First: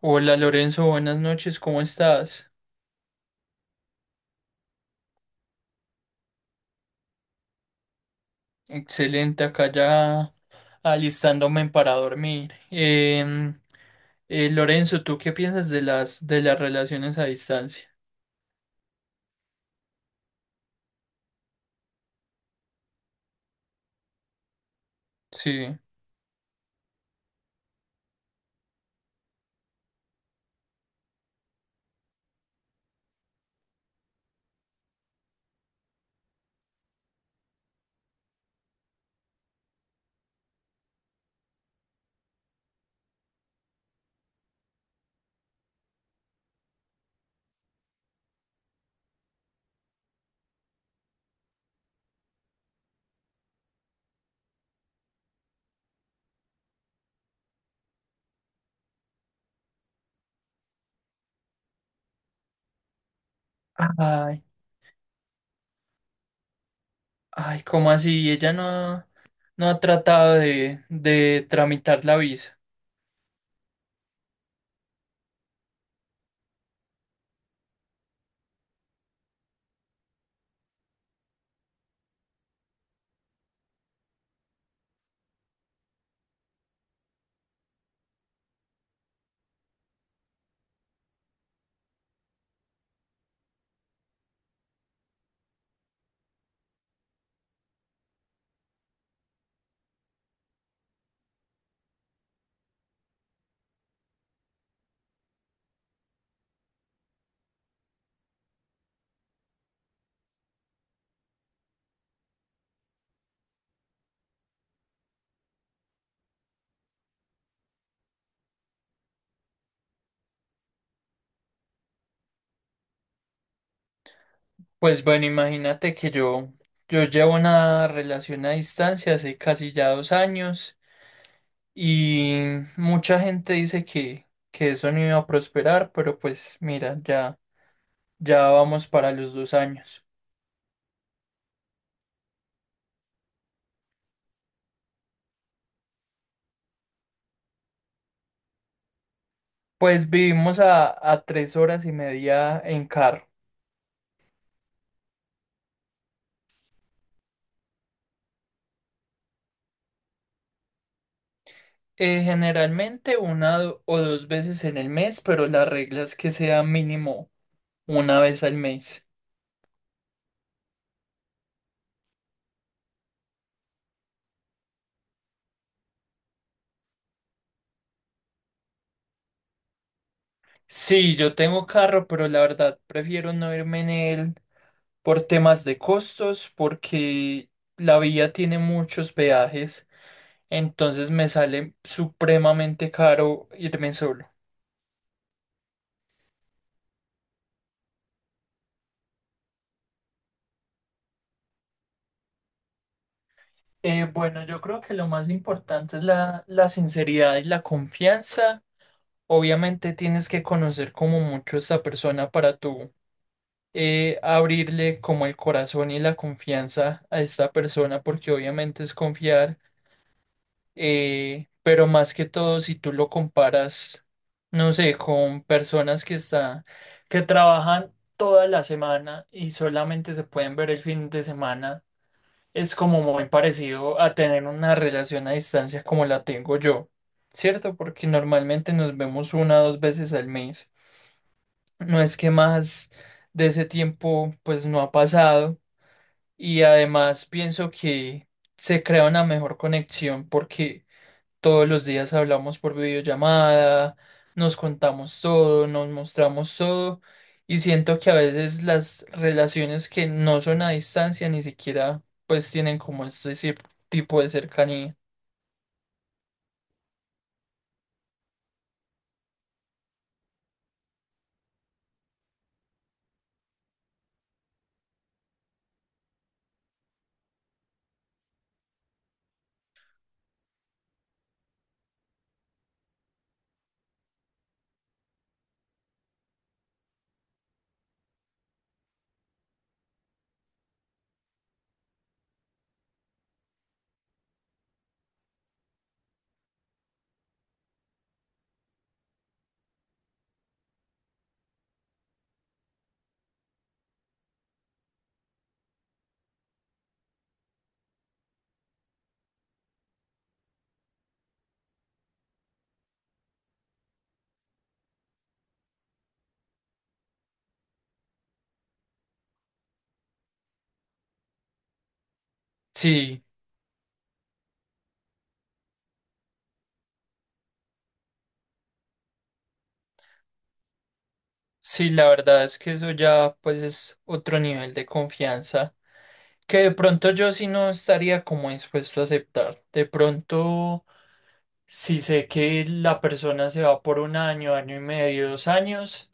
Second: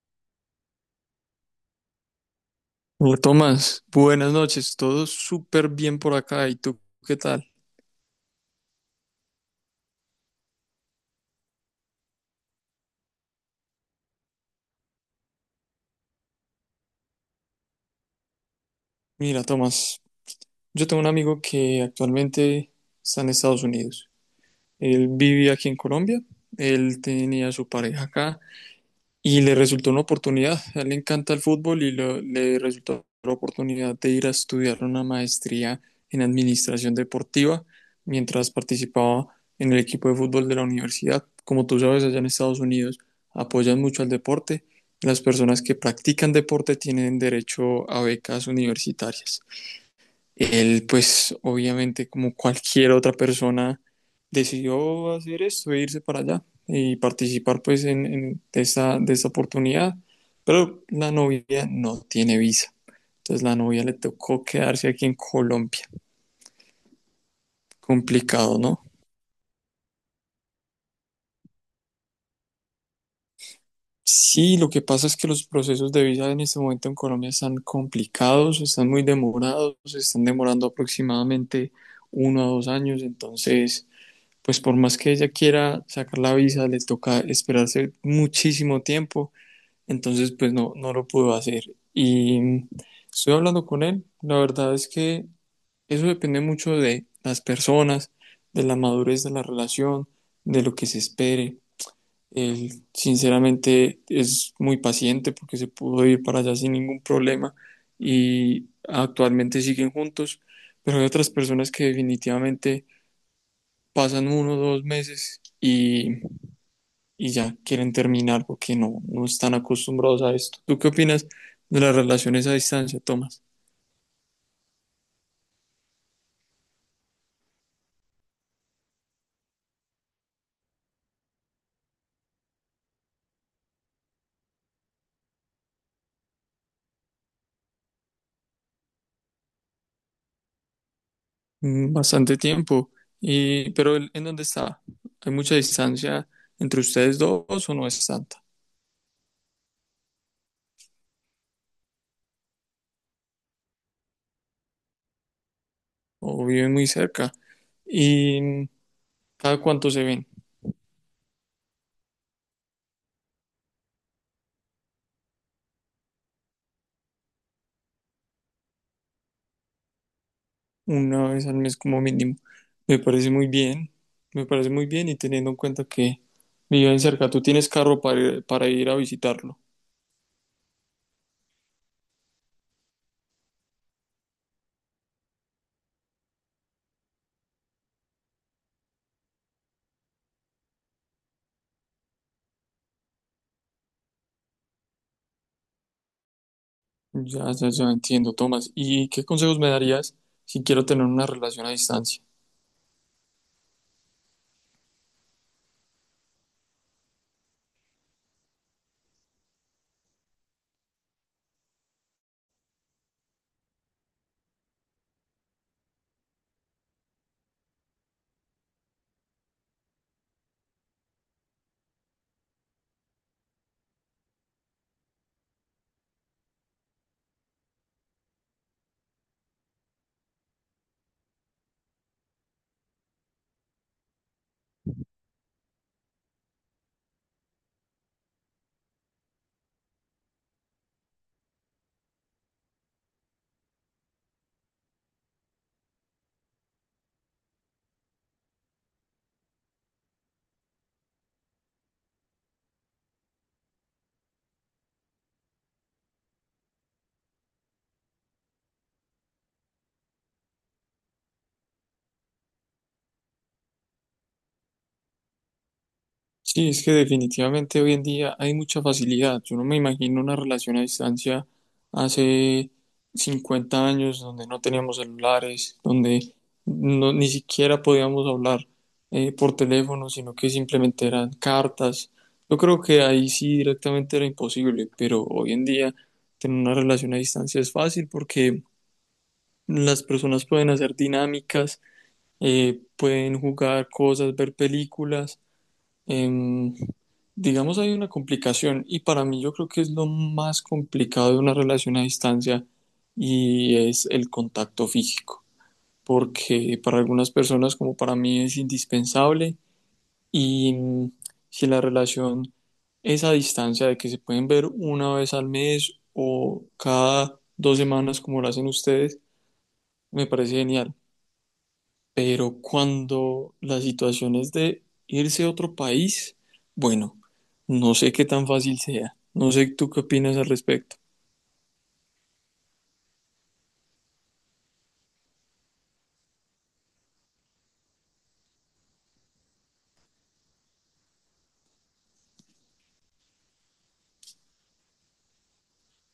Hola Lorenzo, buenas noches, ¿cómo estás? Hola, Tomás, buenas noches, todo súper bien por acá. ¿Y tú qué tal? Excelente, acá ya alistándome para dormir. Lorenzo, ¿tú qué piensas de las relaciones a distancia? Mira, Tomás, yo tengo un amigo que actualmente está en Estados Unidos. Él vive aquí en Sí. Colombia, él tenía su pareja acá y le resultó una oportunidad. A él le encanta el fútbol y le resultó la oportunidad de ir a estudiar una maestría en administración deportiva mientras participaba en el equipo de fútbol de la universidad. Como tú sabes, allá en Estados Unidos apoyan mucho al deporte. Las personas que practican deporte tienen derecho a becas universitarias. Él, pues, obviamente, como cualquier otra persona, decidió hacer esto e irse para allá y participar pues en esa, de esa oportunidad. Pero la novia no tiene visa. Entonces la novia le Ay, tocó quedarse aquí en Colombia. ay, ¿cómo así? Ella Complicado, no, ¿no? No ha tratado de tramitar la visa. Sí, lo que pasa es que los procesos de visa en este momento en Colombia están complicados, están muy demorados, están demorando aproximadamente uno a dos años, entonces, pues por más que ella quiera sacar la visa, le toca esperarse muchísimo tiempo. Entonces, pues no, no lo pudo hacer. Y estoy hablando con él. La verdad es que eso depende mucho de las personas, de la madurez de la relación, de lo que se espere. Él, sinceramente, es muy paciente porque se pudo ir para allá sin ningún problema y actualmente siguen juntos. Pero hay otras personas que definitivamente pasan uno o dos meses y ya quieren terminar porque no, no están acostumbrados a esto. ¿Tú qué opinas de las relaciones a distancia, Tomás? Pues bueno, imagínate que yo llevo una relación a distancia hace casi ya 2 años. Y mucha gente dice que eso no iba a prosperar, pero pues mira, ya vamos para los 2 años. Mm, bastante tiempo, y, pero ¿en dónde está? ¿Hay mucha distancia entre ustedes dos o no es tanta? Pues vivimos a 3 horas y media en carro. ¿O viven muy cerca? ¿Y cada cuánto se ven? Generalmente una o dos veces en el mes, pero la regla es que sea mínimo una vez al mes. Una vez al mes como mínimo. Me parece muy bien, me parece muy bien y teniendo en cuenta que viven cerca, ¿tú tienes carro para para ir a visitarlos? Sí, yo tengo carro, pero la verdad prefiero no irme en él por temas de costos, porque la vía tiene muchos peajes. Entonces me sale supremamente caro irme solo. Ya, ya, ya entiendo, Tomás. ¿Y qué consejos me darías si quiero tener una relación a distancia? Bueno, yo creo que lo más importante es la sinceridad y la confianza. Obviamente tienes que conocer como mucho a esta persona para tú abrirle como el corazón y la confianza a esta persona porque obviamente es confiar. Pero más que todo, si tú lo comparas, no sé, con personas que están, que trabajan toda la semana y solamente se pueden ver el fin de semana, es como muy parecido a tener una relación a distancia como la tengo yo, ¿cierto? Porque normalmente nos vemos una o dos veces al mes. No es que más de ese tiempo pues no ha pasado y además pienso que se crea una mejor conexión porque todos los días hablamos por videollamada, nos contamos todo, nos mostramos todo y siento que a veces las relaciones que no son a distancia ni siquiera pues tienen como ese tipo de cercanía. Sí, es que definitivamente hoy en día hay mucha facilidad. Yo no me imagino una relación a distancia hace 50 años donde no teníamos celulares, donde no, ni siquiera podíamos hablar por teléfono, sino que simplemente eran cartas. Yo creo que ahí sí directamente era imposible, pero hoy en día tener una relación a distancia es fácil porque las personas pueden hacer dinámicas, pueden jugar cosas, ver películas. em, digamos, hay una complicación y para mí yo creo que es lo más complicado de una relación a distancia y es el contacto físico, porque para algunas personas como para mí es indispensable y mm, si la relación es a distancia de que se pueden ver una vez al mes o cada dos semanas como lo hacen ustedes, me parece genial. Pero Sí, cuando la situación es de irse a otro país, bueno, no sé qué tan fácil sea. No sé tú qué opinas al respecto. sí, la verdad es que eso ya pues es otro nivel de confianza que de pronto yo sí no estaría como dispuesto a aceptar. De pronto, si sé que la persona se va por un año, año y medio, 2 años.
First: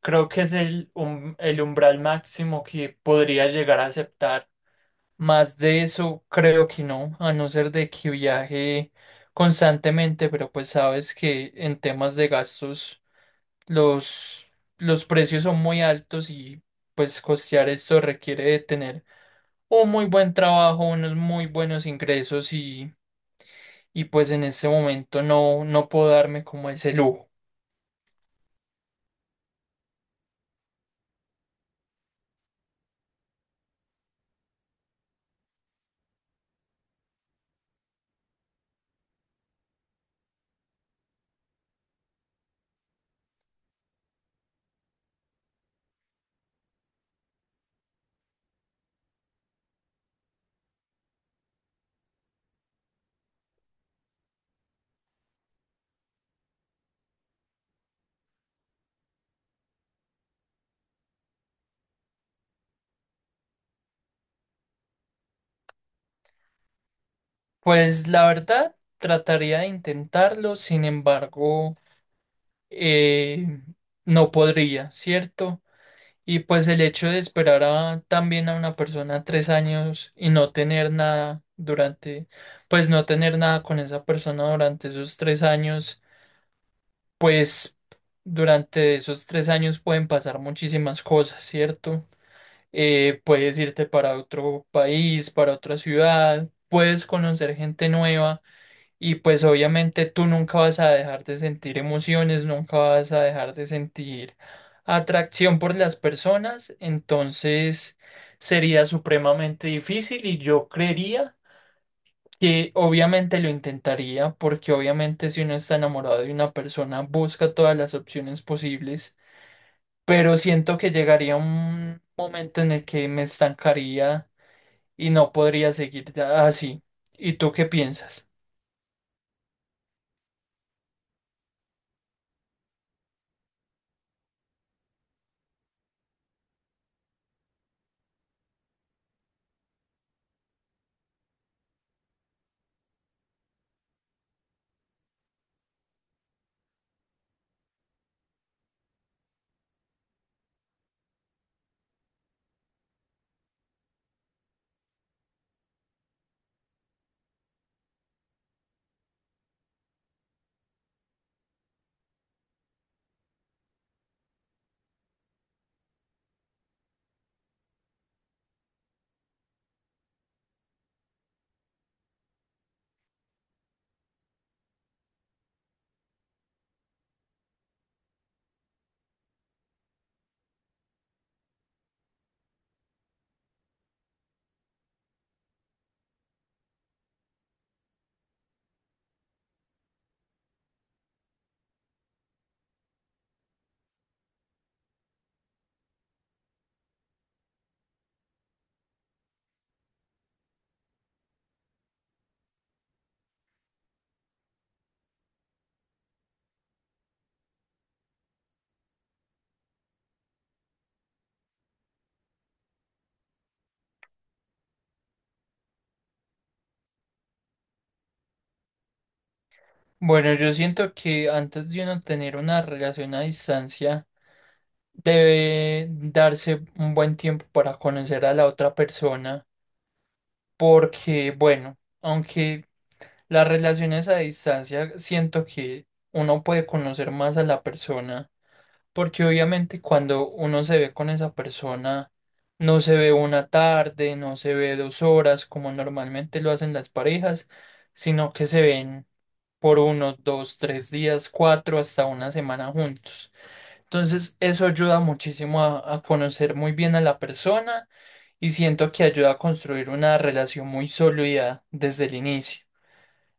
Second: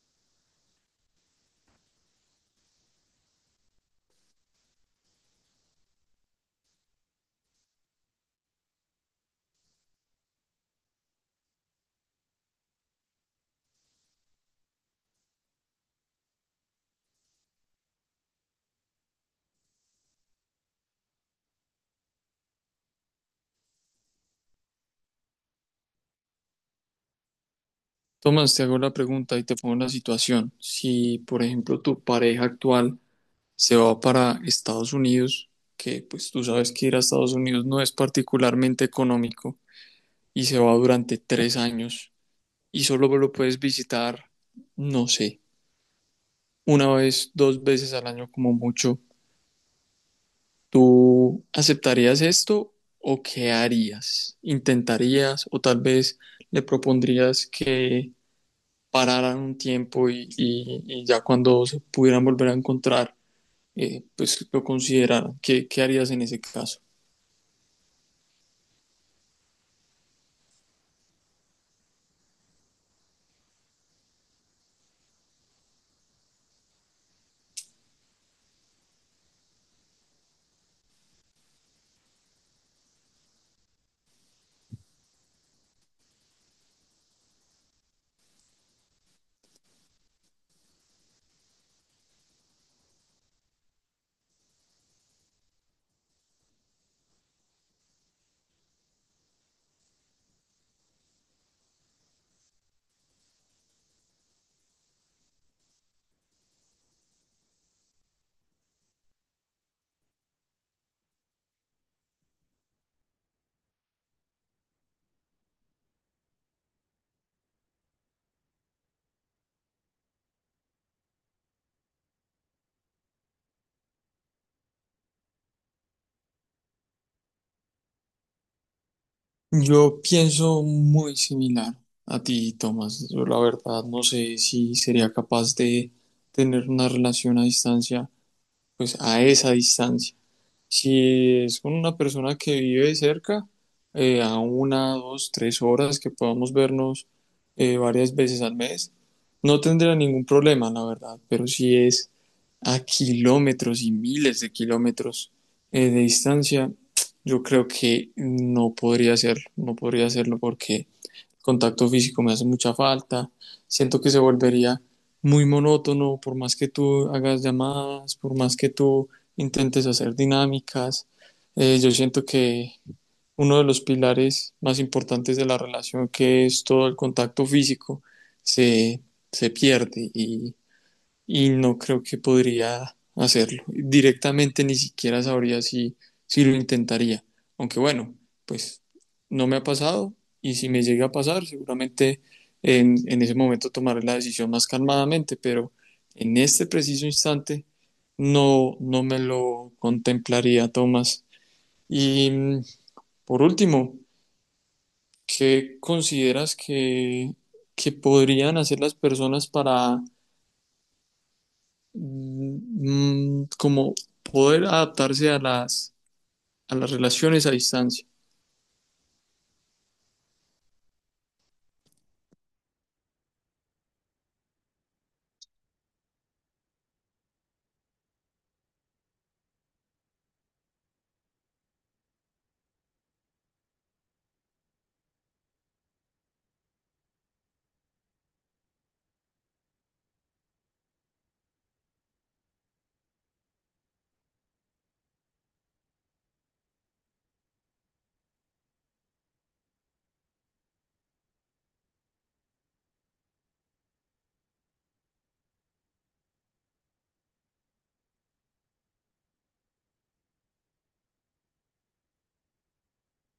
Creo que es el umbral máximo que podría llegar a aceptar. Más de eso, creo que no, a no ser de que viaje constantemente, pero pues sabes que en temas de gastos los, los precios son muy altos y pues costear esto requiere de tener un muy buen trabajo, unos muy buenos ingresos y pues en este momento no puedo darme como ese lujo. Tomás, te hago la pregunta y te pongo la situación. Si, por ejemplo, tu pareja actual se va para Estados Unidos, que pues tú sabes que ir a Estados Unidos no es particularmente económico, y se va durante tres años y solo lo puedes visitar, no sé, una vez, dos veces al año como mucho. ¿Tú aceptarías esto o qué harías? ¿Intentarías o tal vez le propondrías que pararan un tiempo y ya cuando se pudieran volver a encontrar, pues lo consideraran? ¿Qué, qué harías en ese caso? Pues la verdad, trataría de intentarlo, sin embargo. eh, no podría, ¿cierto? Y pues el hecho de esperar a, también a una persona 3 años y no tener nada durante, pues no tener nada con esa persona durante esos 3 años, pues durante esos 3 años pueden pasar muchísimas cosas, ¿cierto? Puedes irte para otro país, para otra ciudad, puedes conocer gente nueva y pues obviamente tú nunca vas a dejar de sentir emociones, nunca vas a dejar de sentir atracción por las personas, entonces sería supremamente difícil y yo creería que obviamente lo intentaría porque obviamente si uno está enamorado de una persona busca todas las opciones posibles, pero siento que llegaría un momento en el que me estancaría y no podría seguir así. ¿Y tú qué piensas? Yo pienso muy similar a ti, Tomás. Yo la verdad no sé si sería capaz de tener una relación a distancia, pues a esa distancia. Si es con una persona que vive cerca, a una, dos, tres horas que podamos vernos varias veces al mes, no tendría ningún problema, la verdad. Pero si es a kilómetros y miles de kilómetros de distancia, yo creo que no podría hacerlo, no podría hacerlo porque contacto físico me hace mucha falta, siento que se volvería muy monótono por más que tú hagas llamadas, por más que tú intentes hacer dinámicas. Yo siento que uno de los pilares más importantes de la relación, que es todo el contacto físico, se, se pierde y no creo que podría hacerlo. Directamente ni siquiera sabría si, si lo intentaría. Aunque bueno, pues no me ha pasado y si me llega a pasar, seguramente en ese momento tomaré la decisión más calmadamente, pero en este preciso instante no, no me lo contemplaría, Tomás. Y mm, por último, ¿qué consideras que podrían hacer las personas para mm, como poder adaptarse a las relaciones a distancia? Bueno, yo siento que antes de uno tener una relación a distancia, debe darse un buen tiempo para conocer a la otra persona, porque, bueno, aunque las relaciones a distancia, siento que uno puede conocer más a la persona, porque obviamente cuando uno se ve con esa persona, no se ve una tarde, no se ve 2 horas, como normalmente lo hacen las parejas, sino que se ven por uno, dos, tres días, cuatro, hasta una semana juntos. Entonces, eso ayuda muchísimo a conocer muy bien a la persona y siento que ayuda a construir una relación muy sólida desde el inicio.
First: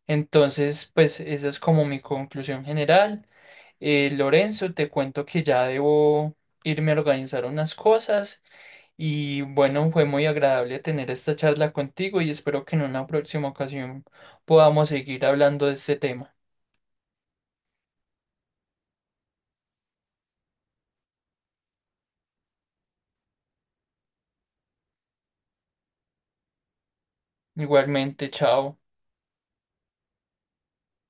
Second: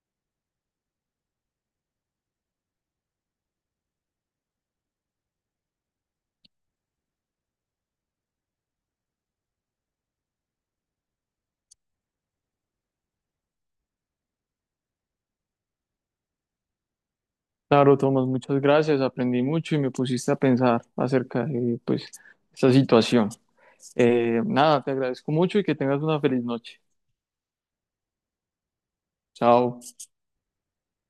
Entonces, pues esa es como mi conclusión general. Lorenzo, te cuento que ya debo irme a organizar unas cosas y bueno, fue muy agradable tener esta charla contigo y espero que en una próxima ocasión podamos seguir hablando de este tema. Claro, Tomás, muchas gracias. Aprendí mucho y me pusiste a pensar acerca de, pues, esta situación. Nada, te agradezco mucho y que tengas una feliz noche. Igualmente, chao. Chao.